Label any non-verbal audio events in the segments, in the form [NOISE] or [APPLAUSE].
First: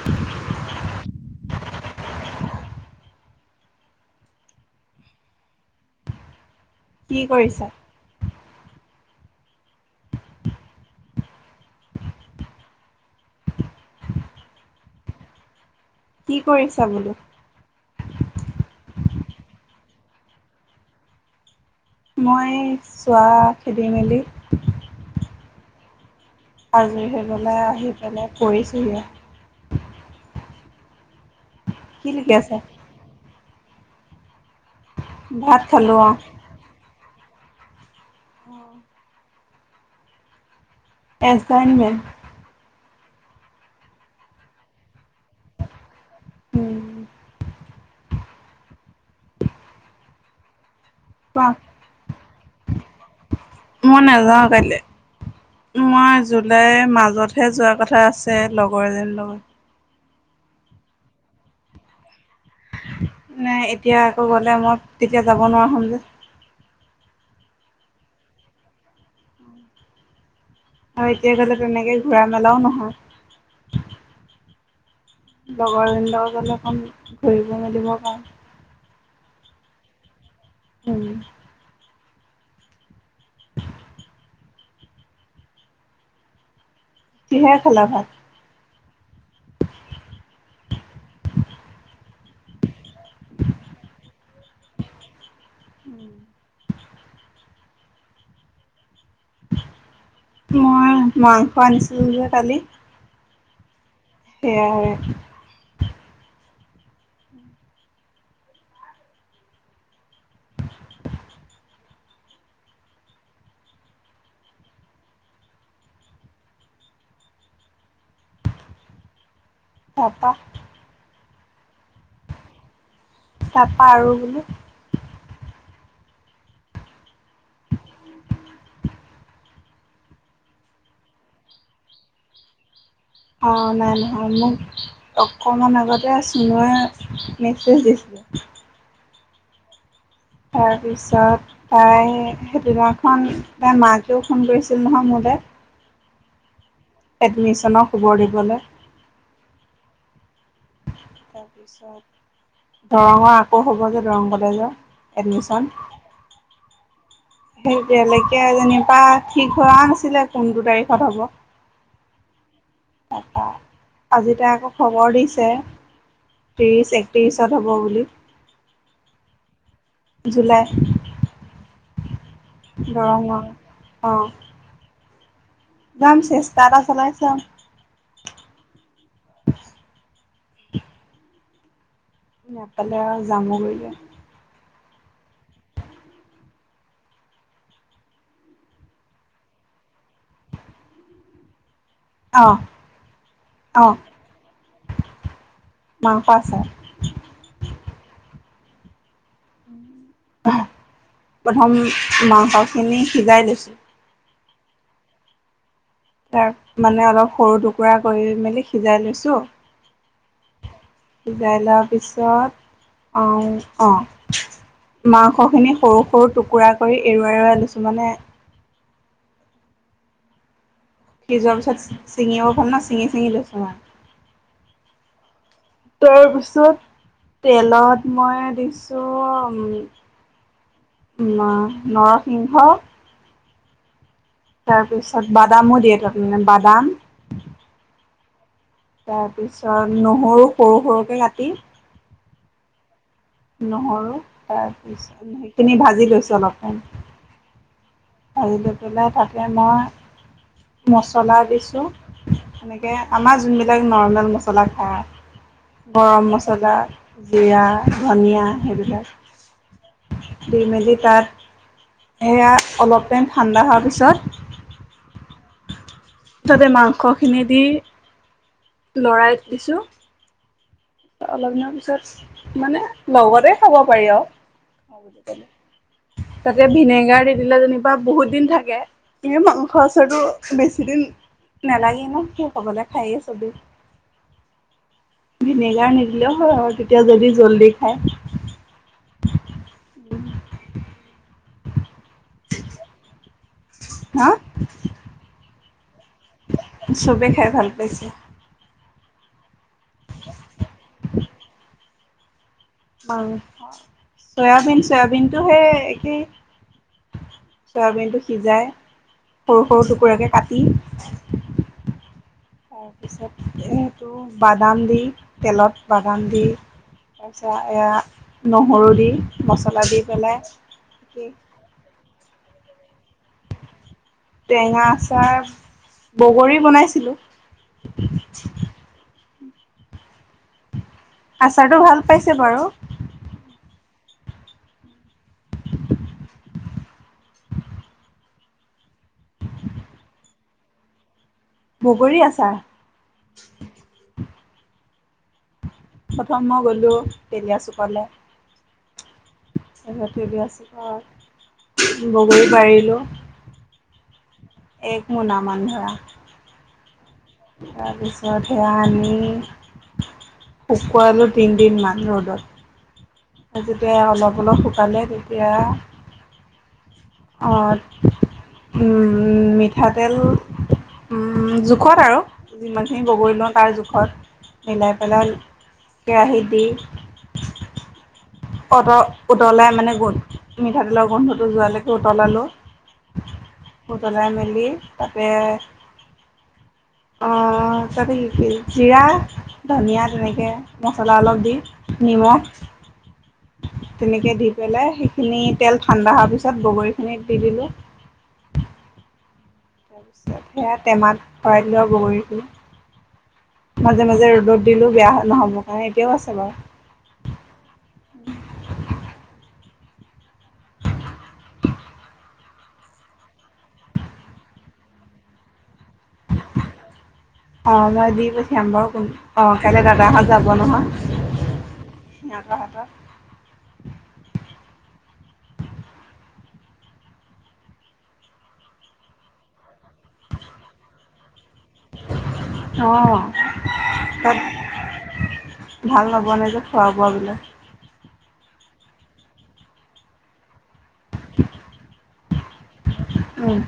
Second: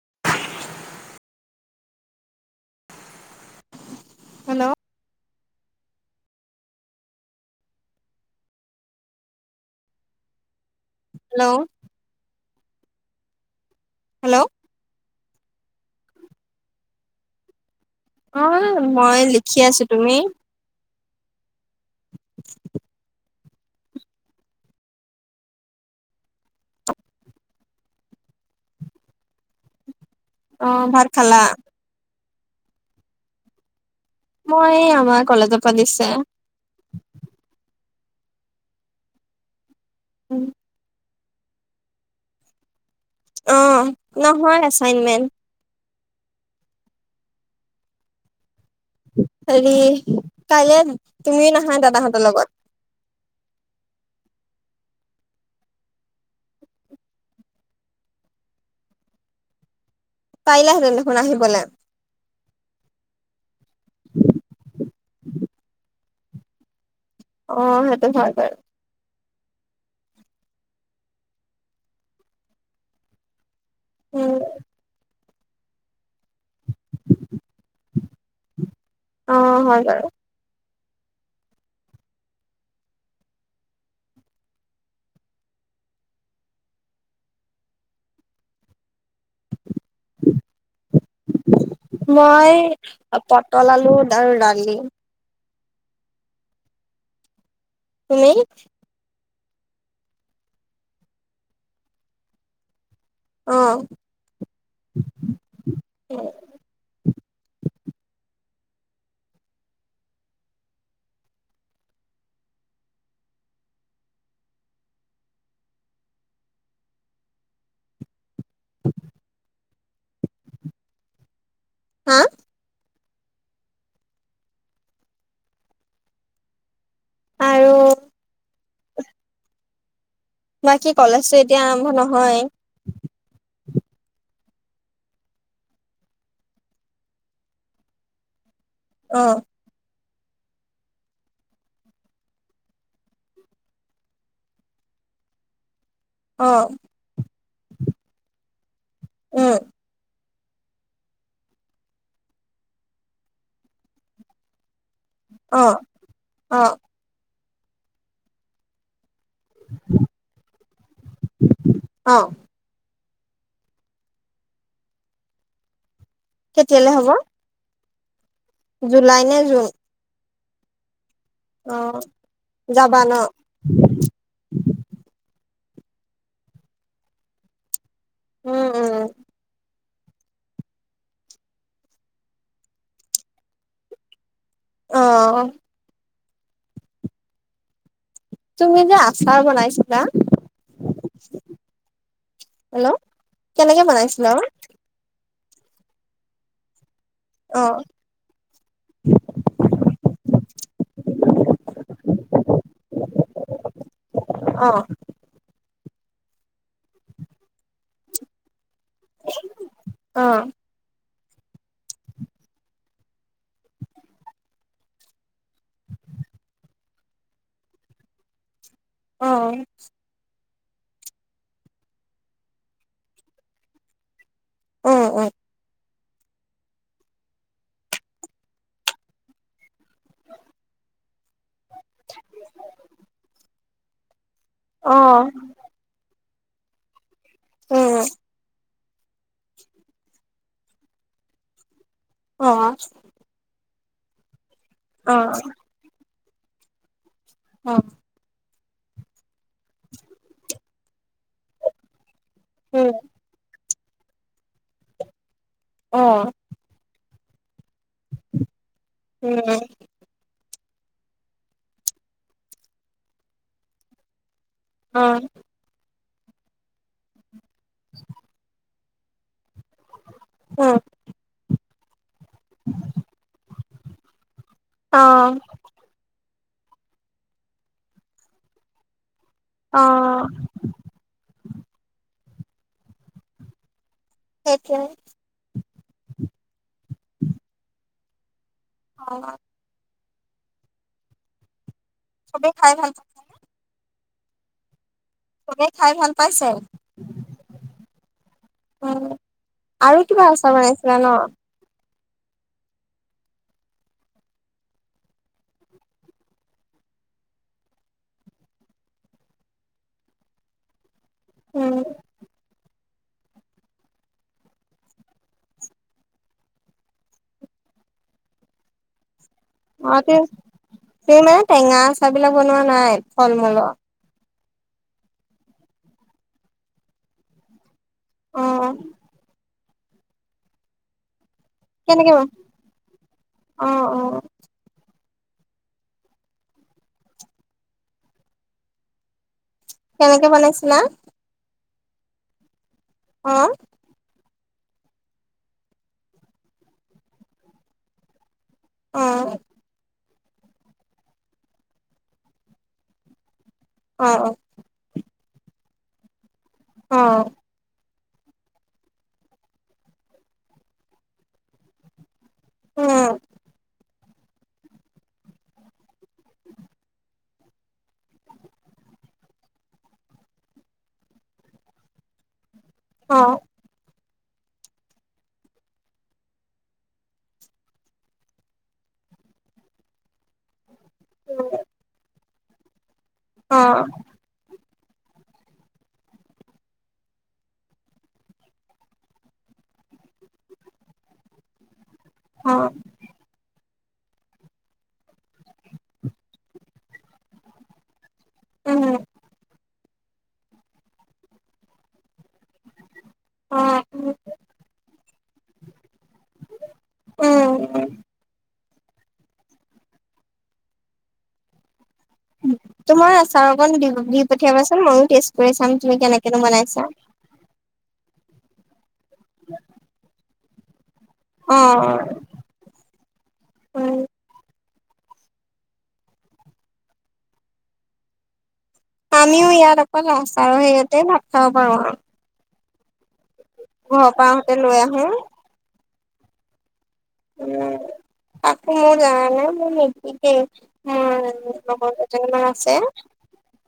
[INAUDIBLE] Hello কি কৰিছা hello hello কি কৰিছা বোলো অ' মই লিখি আছোঁ তুমি মই চোৱা খেদি মেলি আজৰি হৈ পেলাই আহি পেলাই কৰিছোঁহি আও অ' ভাত খালা কি লিখি আছা মই আমাৰ ভাত কলেজৰ পা খালো অ। দিছে অ' উম এচাইনমেণ্ট অ' তোমাৰ হোৱাই নাই এছাইনমেণ্ট উম হেৰি কাইলৈ কোৱা? তুমিও নাহা দাদাহঁতৰ লগত মই নেযাওঁ কাইলে মই জুলাইৰ মাজতহে যোৱা কথা আছে লগৰ এজনীৰ লগত পাৰিলাহেঁতেন দেখুন আহিবলে নাই এতিয়া আকৌ গ'লে মই তেতিয়া যাব নোৱাৰা হম যে অ সেইটো হয় বাৰু আৰু এতিয়া গ'লে তেনেকে ঘূৰা মেলাও নহয় উম লগৰজনী লগত গলে অকণ ঘূৰিব মেলিব পাম অ হয় বাৰু উম কিহেৰে খালা ভাত? [UNINTELLIGIBLE] মই পটল, আলু আৰু দালি [INAUDIBLE] তুমি? মই মাংস আনিছিলোঁগে কালি। অ সেয়ায়ে [INAUDIBLE] তাপা হা? তাপা আৰু বোলো আৰু বাকী কলেজতো এতিয়া আৰম্ভ নহয় অ নাই নহয় মোক অকমান আগতে চুনুৱে মেছেজ দিছিলে। অ তাৰপিছত তাই সেইদিনাখন তাই মাকেও ফোন কৰিছিল নহয় মোলে। অ এডমিছনৰ খবৰ দিবলে। উম তাৰপিছত, দৰঙৰ আকৌ হব যে দৰং কলেজত। অ, অ। সেই তেনেকে যেনিবা ঠিক হোৱা নাছিলে, কোনটো তাৰিখত হ'ব। অ তাপা আজি তাই আকৌ খবৰ দিছে ত্ৰিশ, কেতিয়ালে হ'ব একত্ৰিশ ত হ'ব বুলি। জুলাই নে জুন? জুলাই। অ যাবা ন দৰংৰ অ যাম চেষ্টা এটা চলাই চাম উম উম নাপালে আৱ যামগৈ আও অ'। তুমি যে আচাৰ বনাইছিলাঁ। অ', কেনেকে অ', বনাইছিলা মাংস আছাৰ। অ', প্ৰথম মাংসখিনি সিজাই লৈছোঁ। অ'। তাৰমানে অলপ সৰু টুকুৰা কৰি মেলি সিজাই লৈছোঁ। অ সিজাই লোৱাৰ পিছত, অ'অ'। মাংস খিনি সৰু সৰু টুকুৰা কৰি এৰুৱাই এৰুৱাই লৈছোঁ, মানে। অ', সি যোৱাৰ পিছত ছিঙিব পাম না, ছিঙি ছিঙি লৈছোঁ মানে। অ', অ'। তাৰপিছত, তেলত মই দিছোঁ ন নৰসিংহ। অ তাৰপিছত বাদামো দিয়ে তাৰমানে, বাদাম। উম্। তাৰপিছত, নহৰু সৰু সৰুকে কাটি। অ'। নহৰু, অ অ তাৰপিছত সেইখিনি ভাজি লৈছোঁ অলপমান। অ'। ভাজি লৈ পেলাই, তাতে মই মছলা দিছোঁ। এনেকে, আমাৰ যোনবিলাক নৰ্মেল মছলা খাওঁ, অ গৰম মছলা মচলা জিৰা, ধনিয়া সেইবিলাক। উম্। দি মেলি তাত, সেয়া অলপ টাইম ঠাণ্ডা হোৱাৰ পিছত অ'। মুঠতে মাংসখিনি দি, লৰাই দিছোঁ। উম্। অলপ দিনৰ পিছত, মানে লগতে খাব পাৰি অ আৰু। তাতে, ভিনেগাৰ দি দিলে যেনিবা বহুত দিন থাকে। এনেও, মাংস অ আচাৰটো বেছি দিন নালাগে ন', শেষ হ'বলে, খাইয়ে চবে। তাকে। ভিনেগাৰ নিদিলেও হয় আৰু তেতিয়া, যদি জল্দি খায়। অ', চবে খাই ভাল পায়। হা' চবেই খায় ভাল পাইছে। চবে খাই ভাল পাইছে উম্, আৰু কিবা আচাৰ বনাইছিলা ন'? অ', চয়াবিন, চয়াবিনটো সেই একেই। চয়াবিনটো সিজাই, সৰু-সৰু টুকুৰাকে কাটি উম্। তাৰপিছত, সেইটো বাদাম দি, তেলত বাদাম দি। তাৰপিছত, এয়া নহৰু দি, মছলা অ দি পেলাই তুমি মানে টেঙা আচাৰ বিলাক বনোৱা নাই, ফল-মূলৰ? টেঙা আচাৰ, বগৰীৰ বনাইছিলোঁ। অ আচাৰটো ভাল কেনেকে পাইছে বাৰু। অ' অ'। কেনেকে বনাইছিলা? বগৰী আচা। অ'। প্ৰথম মই গ'লোঁ তেলীয়া চুকলে অহ। তাচত তেলীয়া চুকত বগৰী পাৰিলোঁ। অ' অ'। একমোনা মান ধৰা। অ তাৰপিছত, সেয়া আনি শুকোৱালোঁ তিনদিনমান ৰ'দত। উম আৰু যেতিয়া অলপ অলপ শুকালে তেতিয়া অ' উম মি ঠাতেল উম জোখত আৰু যিমানখিনি অ বগৰী লওঁ তাৰ জোখত। মিলাই পেলাই কেৰাহীত দি অত উতলাই মানে গোন্ধ মিঠাতেলৰ গোন্ধটো যোৱালৈকে উতলালোঁ। অ উতলাই মেলি তাতে অ' তাতে কি কি? জিৰা, ধনিয়া, তেনেকে মছলা অলপ দি। নিমখ অ তেনেকে দি পেলাই সেইখিনি তেল ঠাণ্ডা হোৱাৰ পিছত বগৰীখিনিত দি দিলোঁ। উম ওম তাৰপিছত সেয়াত টেমাত ভৰাই দিলোঁ আও বগৰীখিনি অ মাজে মাজে ৰ'দত দিলো বেয়া নহ'ব টাইম এতিয়াও আছে বাও উম তোমাৰ আচাৰ অকণ দি দি পঠিয়াবাচোন ময়ো টেষ্ট কৰি চাম তুমি কেনেকেনো বনাইছা। অ মই দি পঠিয়াম বাৰু কোন, অ' কাইলে দাদাহঁত যাব নহয়। অ সিহঁতৰ হাতত। উম আমিও ইয়াত অকল আচাৰৰ হেৰিয়াতে ভাত খাব পাৰোঁ আও অ ঘৰপা তাত আহোতে লৈ আহো। ভাল নবনে যে, খোৱা বোৱাবিলাক। উম মোৰ জানানে মোৰ নিতিকেই। উম মোৰ লগত দুজনীমান আছে উম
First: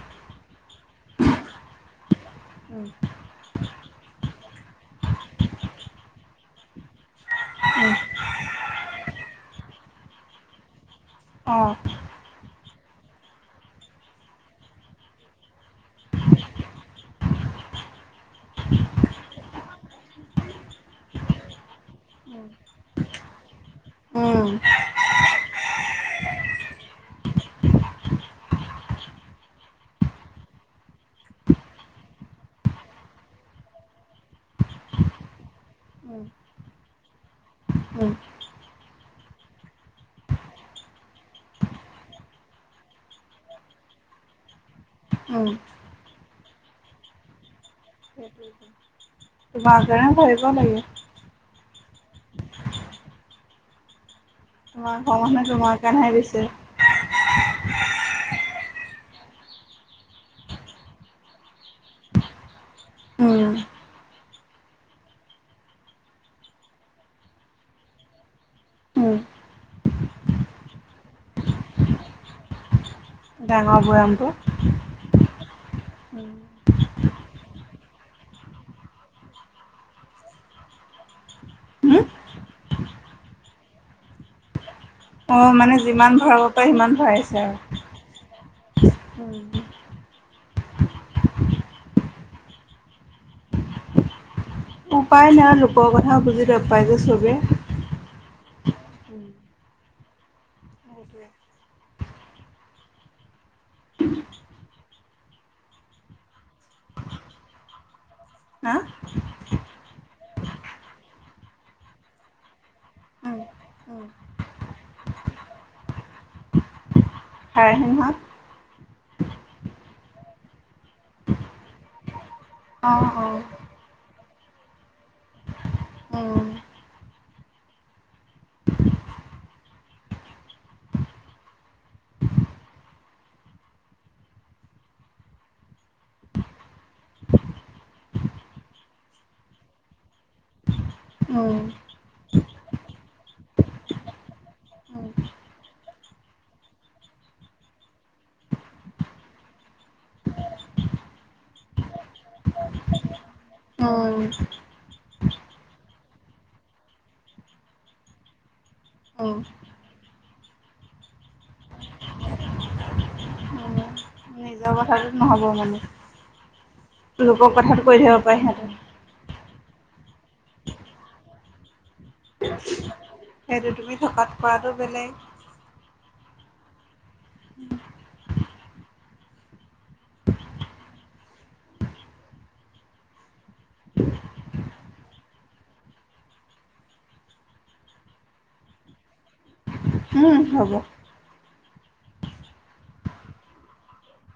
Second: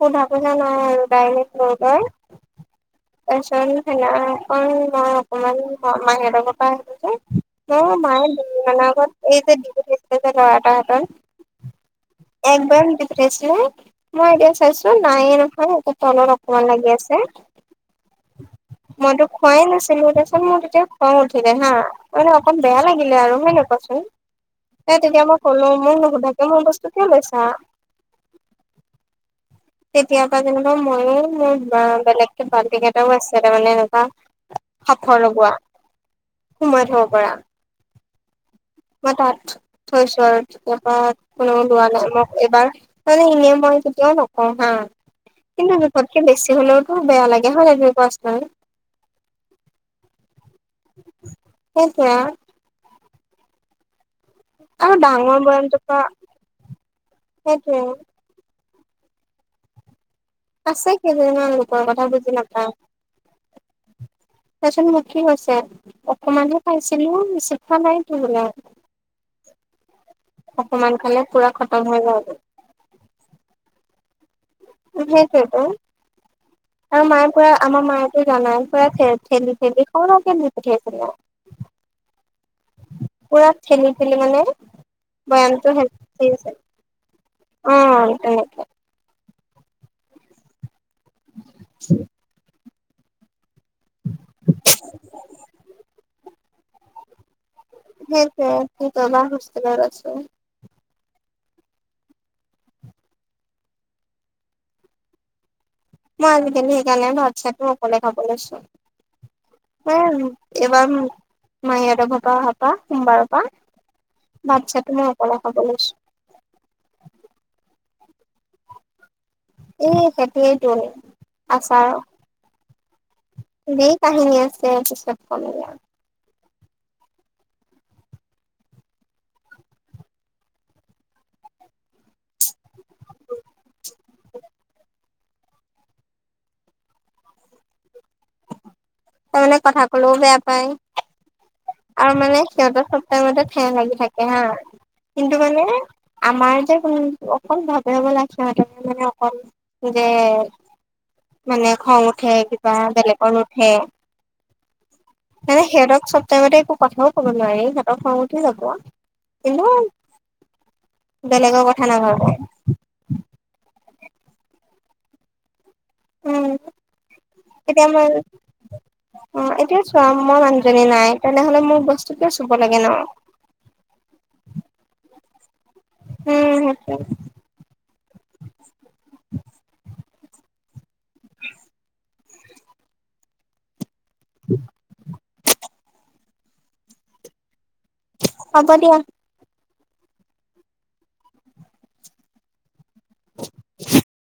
সোধা পোচা নাই আৰু ডাইৰেক্ট লৈ গৈ উম, তাৰপিচত সেইদিনাখন মই অকমান মাহীহঁতৰ ঘৰৰপৰা আহিলোগে অ উম, মায়ে দুদিন মানৰ আগত এই যে বিহুত দিছিলে যে ল'ৰা এটা হাতত অ এক বয়াম দি পঠিয়াইছিলে মই এতিয়া চাইচো, নায়ে নহয় একে তলত অকমান লাগি আছে। মইতো খোৱাই নাছিলোঁ তাপিছত মোৰ তেতিয়া খং উঠিলে হা মানে অকণ বেয়া লাগিলে আৰু, হয় নাই কোৱাচোন? উম, উম, এ তেতিয়া মই কলো, মোক নুশুধাকে মোৰ বস্তু কিয় লৈছা? তেতিয়াৰ পৰা যেনিবা ময়ে মোৰবা বেলেগকে বাল্টিং এটাও আছে তাৰ মানে এনেকুৱা। সাফৰ লগোৱা, সোমাই থব পাৰা। উম, মই তাত- থৈছো আৰু, তেতিয়া পৰা কোনেও লোৱা নাই ন, এইবাৰ মানে এনেই মই কেতিয়াও নক- কওঁ হাঁ, উম। কিন্তু জোখতকে বেছি হলেওতো বেয়া লাগে হয় নাই- কোৱাচোন তোমাজে ভাবিব লাগে। সেইটোৱে। আৰু তোমাৰ ঘৰৰ মানুহে ডাঙৰ তোমাৰ বয়ামটোৰ পৰা, কাৰণেহে দিছে। সেইটোৱে। সঁচাকে জানা লোকৰ কথা বুজি লাভ নাই। উম'। তাৰপিছত, মোৰ কি হৈছে? অকমানহে খাইছিলো বেছি খোৱা নাইতো বোলা। উম'। অকমান খালেই পোৰা খতম হৈ যায়গে। ডাঙৰ বয়ামটো। উম' সেইটোৱেটো। [INAUDIBLE] আৰু মায়ে পুৰা আমাৰ মায়ো যে জানাই পুৰা ঠেলি ঠেলি সৰহকে দি পঠিয়াইছিলে। হুওম? পুৰা ঠেলি ঠেলি মানে। অ' বৈয়ামটো মানে যিমান শেষ ভৰাব পাৰে সিমান ভৰাইছে অ তেনেকে আৰু, উম'। আছেনে? উপায় নাই লোকৰ কথা বুজি নাপায় যে চবে। সেইটোৱে কি ক'বা উম, হোষ্টেলত আছো। সেইটোৱে। মই আজিকালি সেইকাৰণে ভাত চাতো অকলে খাব লৈছোঁ। হা? ময় এইবাৰ মাঁহি হতৰ ঘৰৰপৰা অহা পা সোমবাৰৰ উম পা- উম ভাত চাতো মই অকলে খাব লৈছোঁ। হয় সিহঁত- এই সেইটোৱেটো, আছাৰৰ। অঁ অঁ। দেই কাহিনী আছে পিছত কম দিয়া। উম [UNINTELLIGIBLE] তাৰমানে কথা কলও বেয়া পায়। অঁ'। আৰু মানে সিহঁতৰ চব টাইমতে ঠেহ লাগি থাকে হাঁ- উম কিন্তু মানে আমাৰ যে কোন অকল ভাৱে হ'বলা সিহঁতক মানে অকল- যে মানে খং উঠে কিবা বেলেকৰ নো- ঠে, উম মানে সেহেঁতক চব- তোৰমতে একো কথাও কব নোৱাৰি, সিহঁত খং উঠি যাব। উম উম কিন্তু- বেলেগৰ কথা নাভাবে। নিজৰ কথাটোত নহ'ব মানে, উম লোক কথাতো কৈ থাকিব পাৰে সিহঁতে। উম' এতিয়া চোৱা মই মানুজনী নাই, তেনেহলে মোৰ বস্তু কিয় চুব লাগে ন? সেইটো তুমি ধপাত কৰাটো বেলেগ। উম' সেইটোৱে। [INAUDIBLE] [INAUDIBLE] হ'ব দিয়া। উম হ'ব [UNINTELLIGIBLE]